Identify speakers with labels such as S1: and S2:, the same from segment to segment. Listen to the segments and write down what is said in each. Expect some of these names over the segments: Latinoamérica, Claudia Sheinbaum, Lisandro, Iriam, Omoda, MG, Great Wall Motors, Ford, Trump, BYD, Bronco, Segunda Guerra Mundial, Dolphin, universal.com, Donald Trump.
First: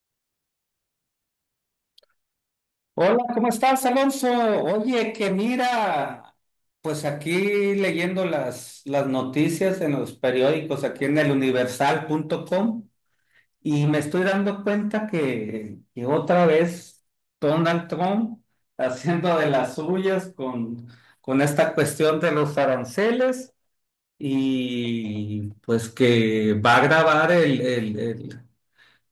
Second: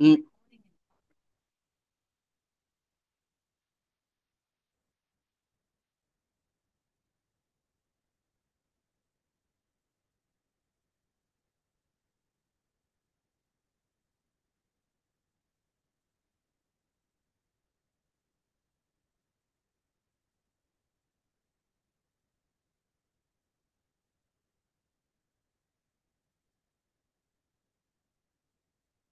S1: Mm.
S2: Hola, ¿cómo estás, Alonso? Oye, que mira, pues aquí leyendo las noticias en los periódicos, aquí en el universal.com, y me estoy dando cuenta que otra vez Donald Trump haciendo de las suyas con esta cuestión de los aranceles y pues que va a grabar el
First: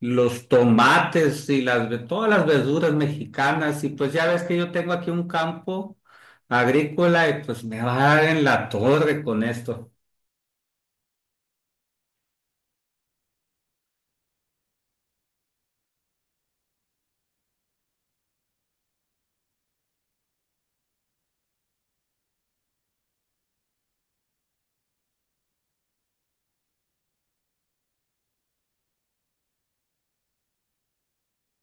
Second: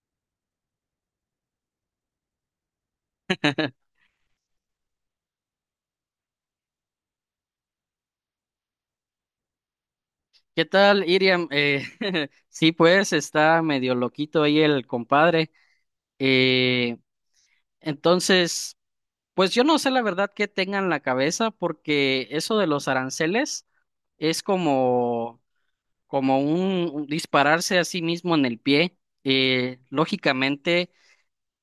S2: los tomates y todas las verduras mexicanas. Y pues ya ves que yo tengo aquí un campo agrícola y pues me va a dar en la torre con esto.
S1: ¿Qué tal, Iriam? Sí, pues está medio loquito ahí el compadre. Eh, entonces, pues yo no sé la verdad qué tenga en la cabeza, porque eso de los aranceles es como un dispararse a sí mismo en el pie. Lógicamente,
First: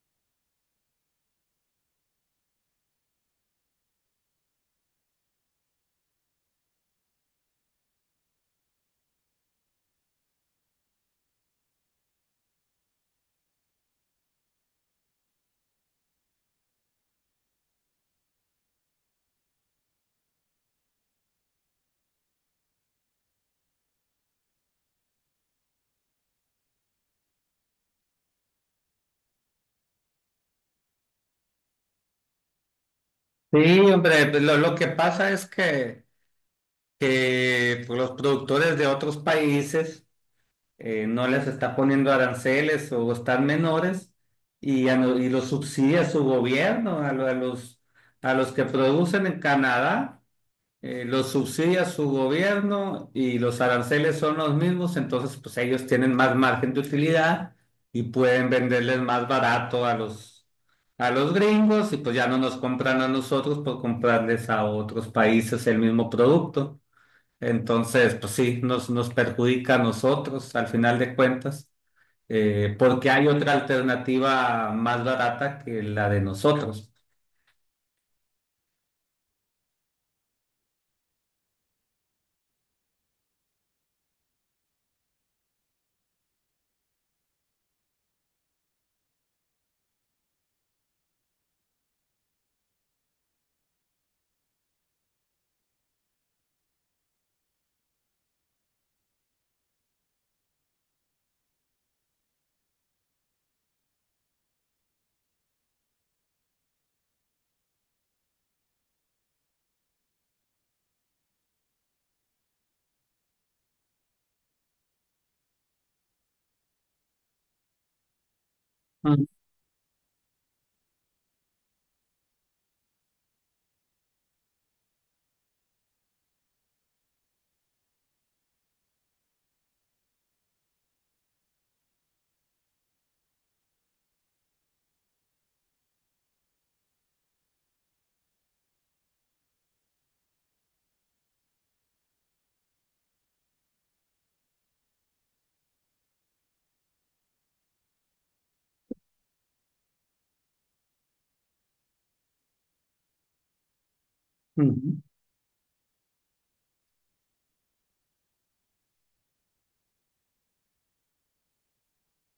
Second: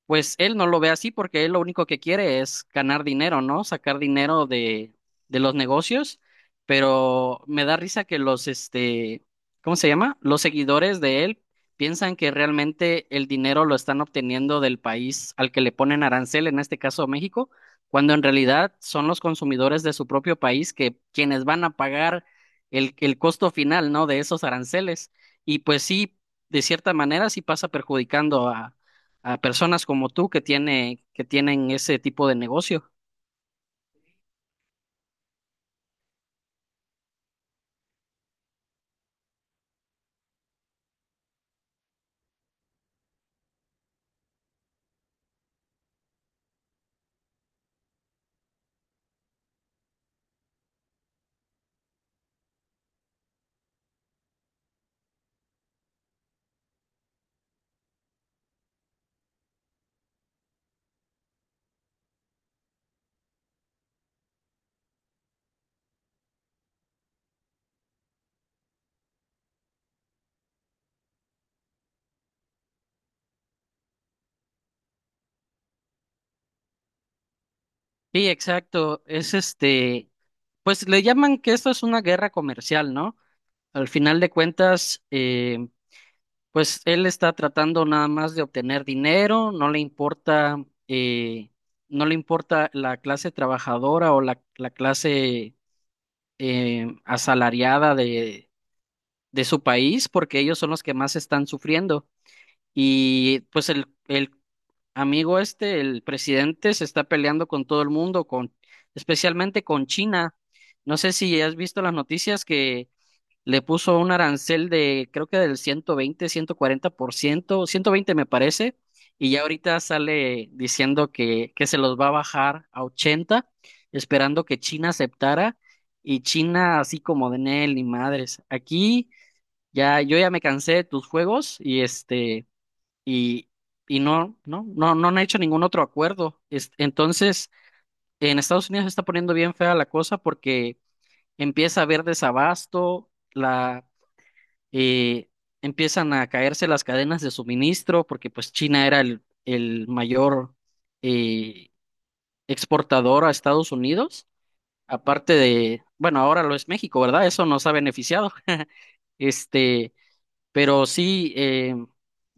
S1: pues él no lo ve así porque él lo único que quiere es ganar dinero, ¿no? Sacar dinero de los negocios, pero me da risa que ¿cómo se llama? Los seguidores de él piensan que realmente el dinero lo están obteniendo del país al que le ponen arancel, en este caso México, cuando en realidad son los consumidores de su propio país que quienes van a pagar el costo final, ¿no? De esos aranceles. Y pues sí, de cierta manera sí pasa perjudicando a personas como tú que tienen ese tipo de negocio.
S2: Sí, hombre, pues, lo que pasa es que, pues, los productores de otros países no les está poniendo aranceles o están menores y, a no- y los subsidia su gobierno a los que producen en Canadá. Los subsidia su gobierno y los aranceles son los mismos, entonces pues ellos tienen más margen de utilidad y pueden venderles más barato a a los gringos y pues ya no nos compran a nosotros por comprarles a otros países el mismo producto. Entonces, pues sí, nos perjudica a nosotros al final de cuentas, porque hay otra alternativa más barata que la de nosotros.
S1: Sí, exacto. Pues le llaman que esto es una guerra comercial, ¿no? Al final de cuentas, pues él está tratando nada más de obtener dinero, no le importa, eh, no le importa la clase trabajadora o la clase asalariada de su país, porque ellos son los que más están sufriendo. Y pues el amigo este, el presidente, se está peleando con todo el mundo, especialmente con China. No sé si has visto las noticias que le puso un arancel de, creo que del 120, 140%. 120 me parece, y ya ahorita sale diciendo que se los va a bajar a 80, esperando que China aceptara. Y China así como de Nel, ni madres. Aquí ya, yo ya me cansé de tus juegos y y, y no, no, no, no han hecho ningún otro acuerdo. Entonces, en Estados Unidos se está poniendo bien fea la cosa porque empieza a haber desabasto. Eh, Empiezan a caerse las cadenas de suministro porque pues China era el mayor eh, exportador a Estados Unidos,
S2: Ujú.
S1: aparte de, bueno, ahora lo es México, ¿verdad? Eso nos ha beneficiado. Este, pero sí,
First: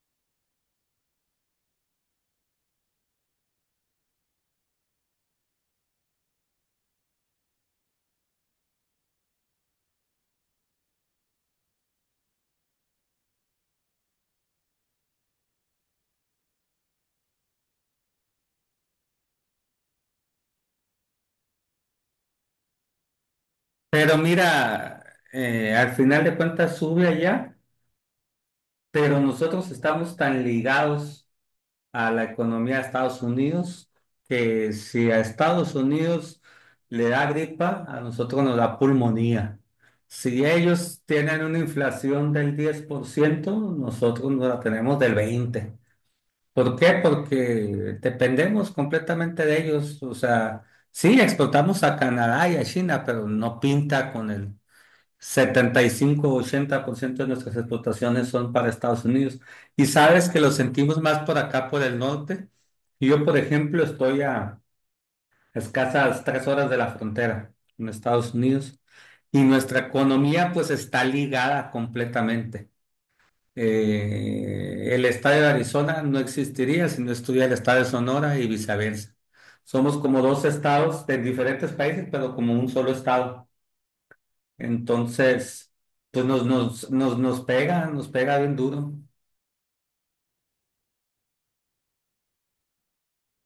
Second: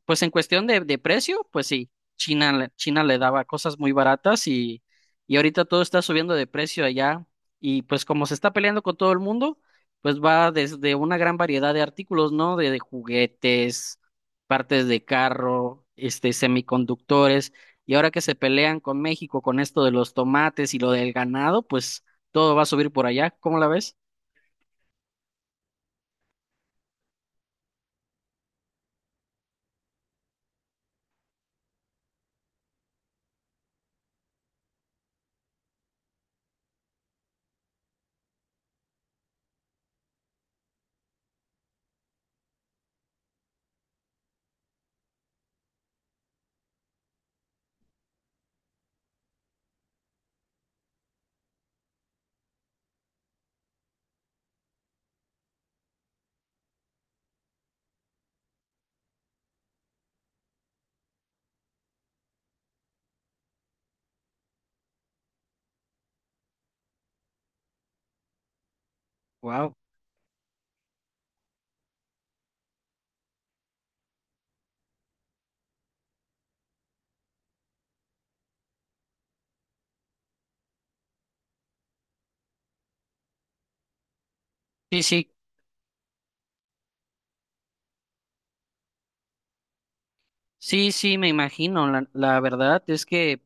S1: pues en cuestión de precio, pues sí, China le daba cosas muy baratas, y ahorita todo está subiendo de precio allá. Y pues como se está peleando con todo el mundo, pues va desde una gran variedad de artículos, ¿no? De juguetes, partes de carro, este, semiconductores. Y ahora que se pelean con México con esto de los tomates y lo del ganado, pues todo va a subir por allá. ¿Cómo la ves?
S2: Pero mira, al final de cuentas sube allá, pero nosotros estamos tan ligados a la economía de Estados Unidos que si a Estados Unidos le da gripa, a nosotros nos da pulmonía. Si ellos tienen una inflación del 10%, nosotros nos la tenemos del 20%. ¿Por ciento. ¿Por qué? Porque dependemos completamente de ellos. O sea, sí, exportamos a Canadá y a China, pero no pinta con el 75-80% de nuestras exportaciones son para Estados Unidos. Y sabes que lo sentimos más por acá, por el norte. Yo, por ejemplo, estoy a escasas 3 horas de la frontera en Estados Unidos. Y
S1: Wow.
S2: nuestra economía pues está ligada completamente. El estado de Arizona no existiría si no estuviera el estado de Sonora y viceversa. Somos como dos estados de diferentes países, pero como un solo estado.
S1: Sí, sí.
S2: Entonces, pues nos pega bien duro.
S1: Sí, sí, me imagino. La verdad es que,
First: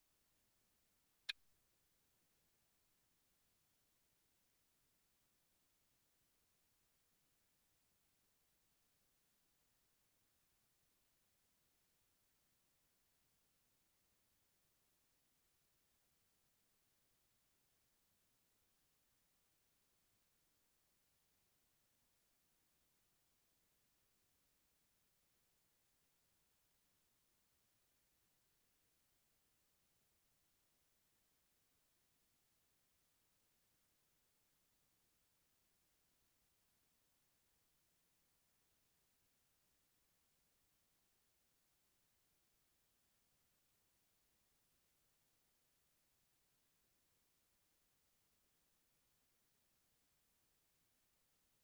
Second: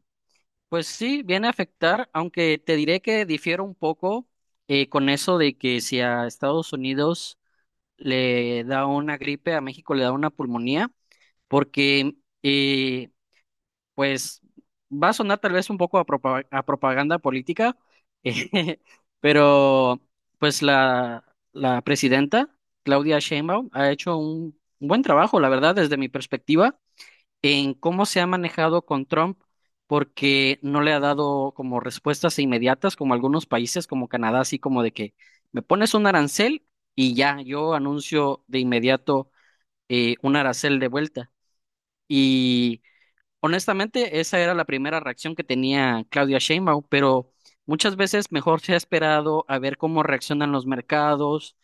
S1: pues sí, viene a afectar, aunque te diré que difiero un poco con eso de que si a Estados Unidos le da una gripe, a México le da una pulmonía, porque, eh, pues, va a sonar tal vez un poco a a propaganda política. eh, pero, pues, la presidenta, Claudia Sheinbaum, ha hecho un buen trabajo, la verdad, desde mi perspectiva, en cómo se ha manejado con Trump, porque no le ha dado como respuestas inmediatas, como algunos países, como Canadá, así como de que me pones un arancel y ya, yo anuncio de inmediato un arancel de vuelta. Y honestamente, esa era la primera reacción que tenía Claudia Sheinbaum, pero muchas veces mejor se ha esperado a ver cómo reaccionan los mercados.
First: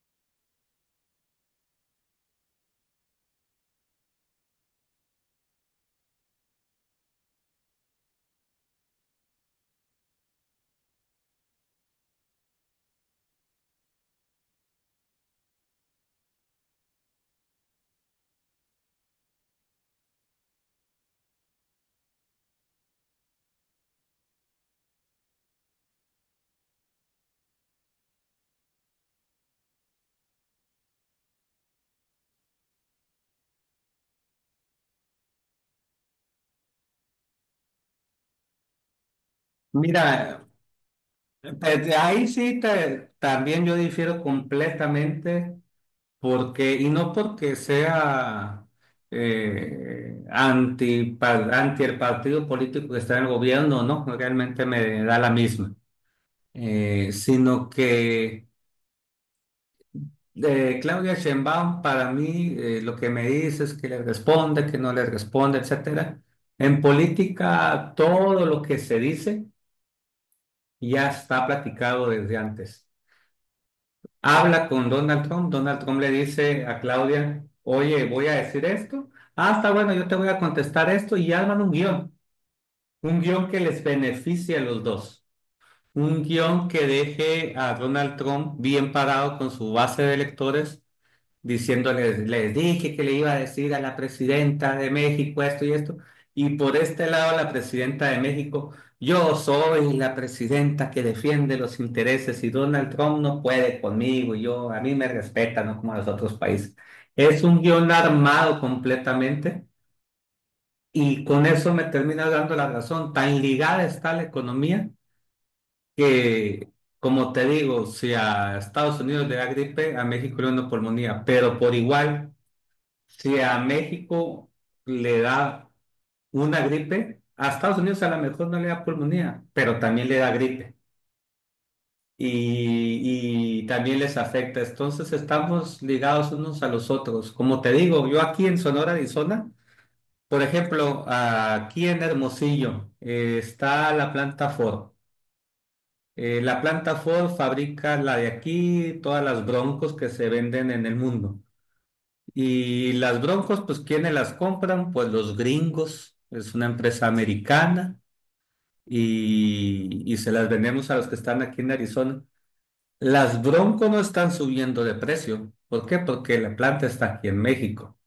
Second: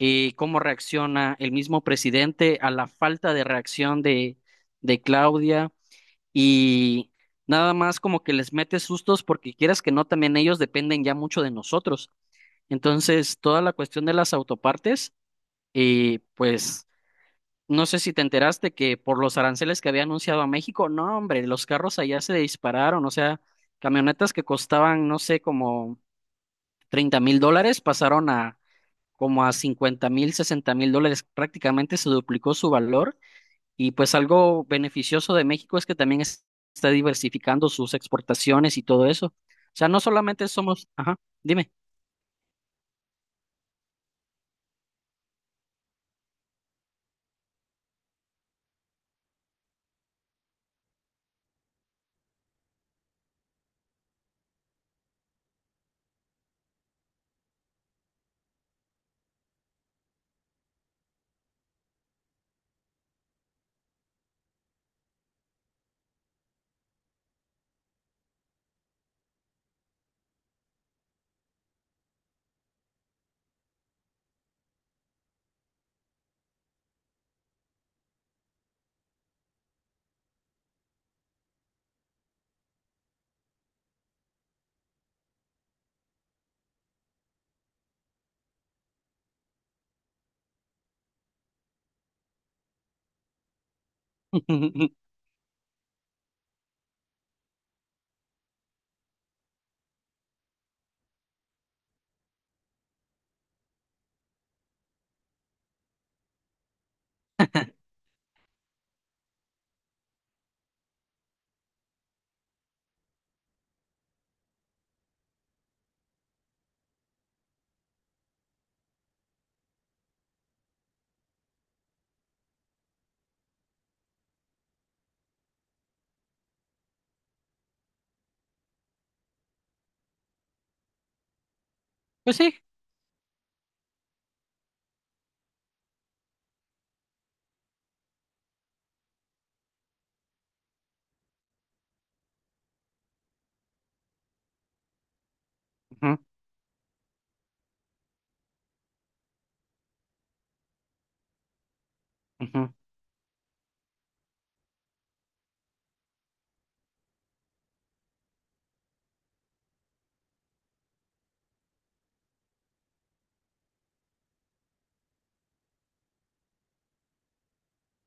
S1: Cómo reacciona el mismo presidente a la falta de reacción de Claudia, y nada más como que les metes sustos porque quieras que no, también ellos dependen ya mucho de nosotros. Entonces, toda la cuestión de las autopartes, pues no sé si te enteraste que por los aranceles que había anunciado a México, no, hombre, los carros allá se dispararon. O sea, camionetas que costaban, no sé, como $30,000 pasaron a como a 50,000, $60,000, prácticamente se duplicó su valor. Y pues algo beneficioso de México es que también está diversificando sus exportaciones y todo eso. O sea, no
S2: Mira,
S1: solamente somos, ajá, dime.
S2: pues, de ahí sí también yo difiero completamente, porque, y no porque sea anti el partido político que está en el gobierno, no, realmente me da la misma. Sino que de Claudia Sheinbaum, para mí, lo que me dice es que le responde, que no le responde, etcétera. En política, todo lo que se dice ya está platicado desde antes. Habla con Donald Trump, Donald Trump le dice a Claudia, oye, voy a decir esto. Ah, está bueno, yo te voy a contestar esto, y arman un guión que les beneficie a los dos, un guión que deje a Donald Trump bien parado con su base de electores diciéndoles, les dije que le iba a decir a la presidenta de México esto y esto, y por este lado la presidenta de México, yo soy la presidenta que defiende los intereses y Donald Trump no puede conmigo, y yo, a mí me respeta, no como a los otros países. Es un guión armado completamente y con eso me termina dando la razón. Tan ligada está la economía que, como te digo, si a Estados Unidos le da gripe, a México le da una pulmonía, pero por igual, si a México le da una gripe, a Estados Unidos a lo mejor no le da pulmonía, pero también le da gripe
S1: Pues sí.
S2: y también les afecta. Entonces estamos ligados unos a los otros. Como te digo, yo aquí en Sonora, Arizona, por ejemplo, aquí en Hermosillo, está la planta Ford.
S1: Ujú,
S2: La planta Ford fabrica la de aquí, todas las broncos que se venden en el mundo.
S1: ujú.
S2: Y las Broncos, pues, ¿quiénes las compran? Pues los gringos, es una empresa americana, y se las vendemos a los que están aquí en Arizona. Las Broncos no están subiendo de precio. ¿Por qué? Porque la planta está aquí en México.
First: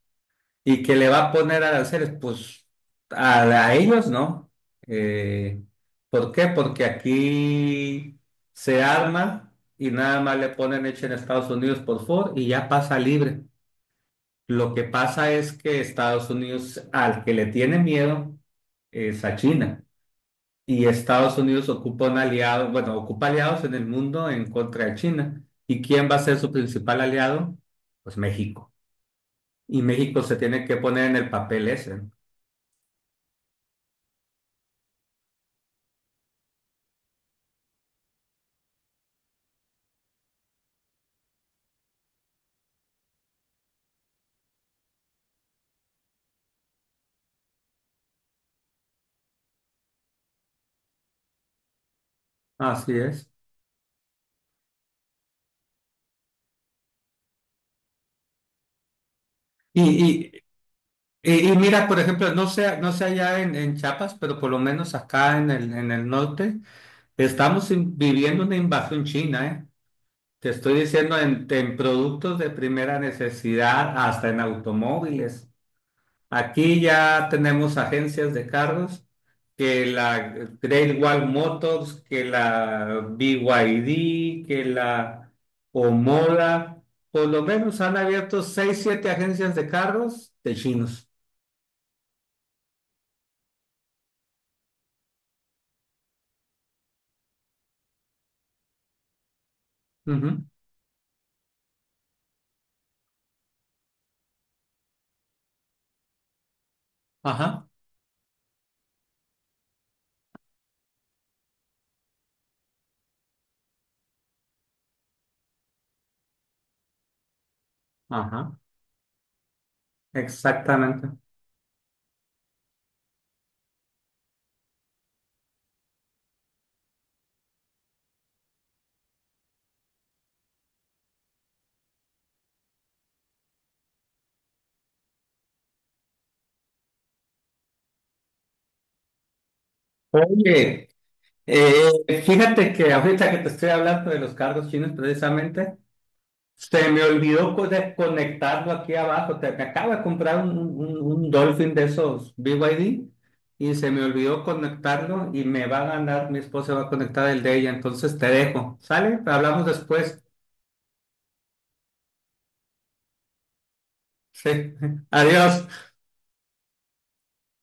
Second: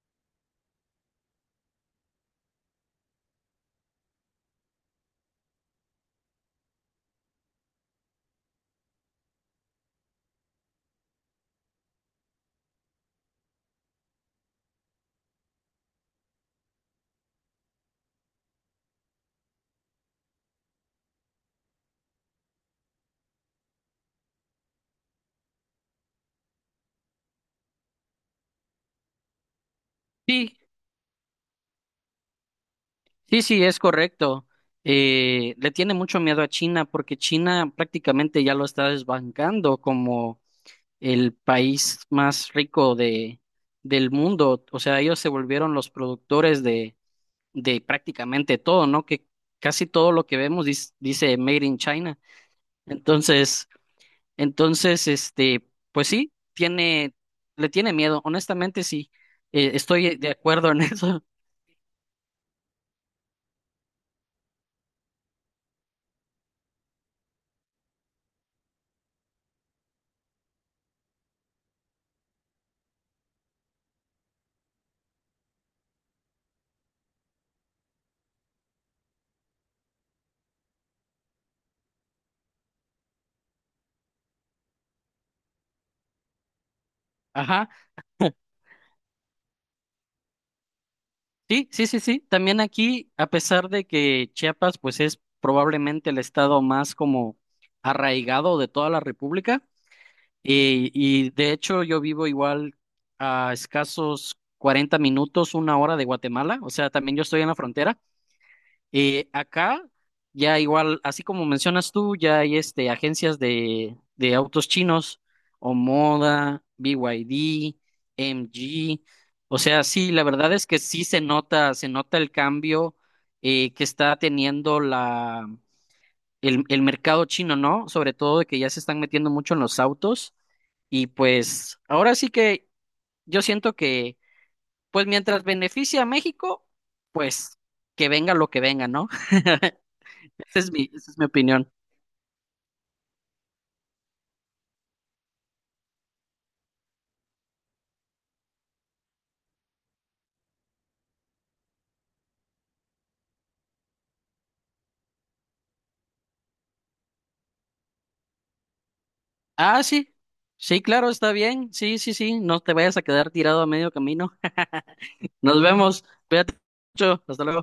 S2: ¿Y que le va a poner aranceles? Pues a ellos no. Eh, ¿Por qué? Porque aquí se arma y nada más le ponen hecho en Estados Unidos por Ford y ya pasa libre. Lo que pasa es que Estados Unidos, al que le tiene miedo, es a China. Y Estados Unidos ocupa un aliado, bueno, ocupa aliados en el mundo en contra de China. ¿Y quién va a ser su principal aliado? Pues México. Y México se
S1: Sí,
S2: tiene que poner en el papel ese, ¿no?
S1: sí, sí, es correcto. Le tiene mucho miedo a China porque China prácticamente ya lo está desbancando como el país más rico del mundo. O sea, ellos se volvieron los productores de prácticamente todo, ¿no? Que casi todo lo que vemos dice Made in China.
S2: Así es.
S1: Entonces, entonces, pues sí, tiene, le tiene miedo, honestamente sí,
S2: Y,
S1: estoy de
S2: y,
S1: acuerdo en eso.
S2: y mira, por ejemplo, no sé allá en Chiapas, pero por lo menos acá en en el norte, estamos viviendo una invasión china, ¿eh? Te estoy diciendo en productos de primera necesidad, hasta en automóviles. Aquí ya tenemos agencias de carros, que la Great Wall Motors, que la BYD, que la Omoda. Por lo
S1: Ajá,
S2: menos han abierto seis, siete agencias de carros de chinos.
S1: sí, sí, sí, sí. También aquí, a pesar de que Chiapas, pues es probablemente el estado más como arraigado de toda la República,
S2: Ujú.
S1: y de hecho yo vivo igual a escasos 40 minutos, 1 hora de Guatemala. O sea, también yo estoy en la
S2: Ajá,
S1: frontera. Acá ya igual, así como mencionas tú, ya hay este, agencias de autos chinos, Omoda, BYD,
S2: ajá,
S1: MG. O sea, sí, la verdad es que sí
S2: exactamente.
S1: se nota el cambio que está teniendo el mercado chino, ¿no? Sobre todo de que ya se están metiendo mucho en los autos. Y pues ahora sí que yo siento que, pues mientras beneficia a México, pues que venga lo que venga, ¿no? Esa es
S2: Oye,
S1: esa es mi opinión.
S2: fíjate que ahorita que te estoy hablando de los carros chinos precisamente. Se me olvidó desconectarlo aquí abajo. Me acabo de comprar un Dolphin de esos BYD y D y se me olvidó conectarlo y me va a ganar, mi esposa va a conectar el de ella. Entonces te dejo. ¿Sale? Hablamos
S1: Ah, sí.
S2: después.
S1: Sí, claro, está bien. Sí, sí, sí. No te vayas a quedar tirado a medio camino.
S2: Sí.
S1: Nos
S2: Adiós.
S1: vemos. Cuídate mucho. Hasta luego.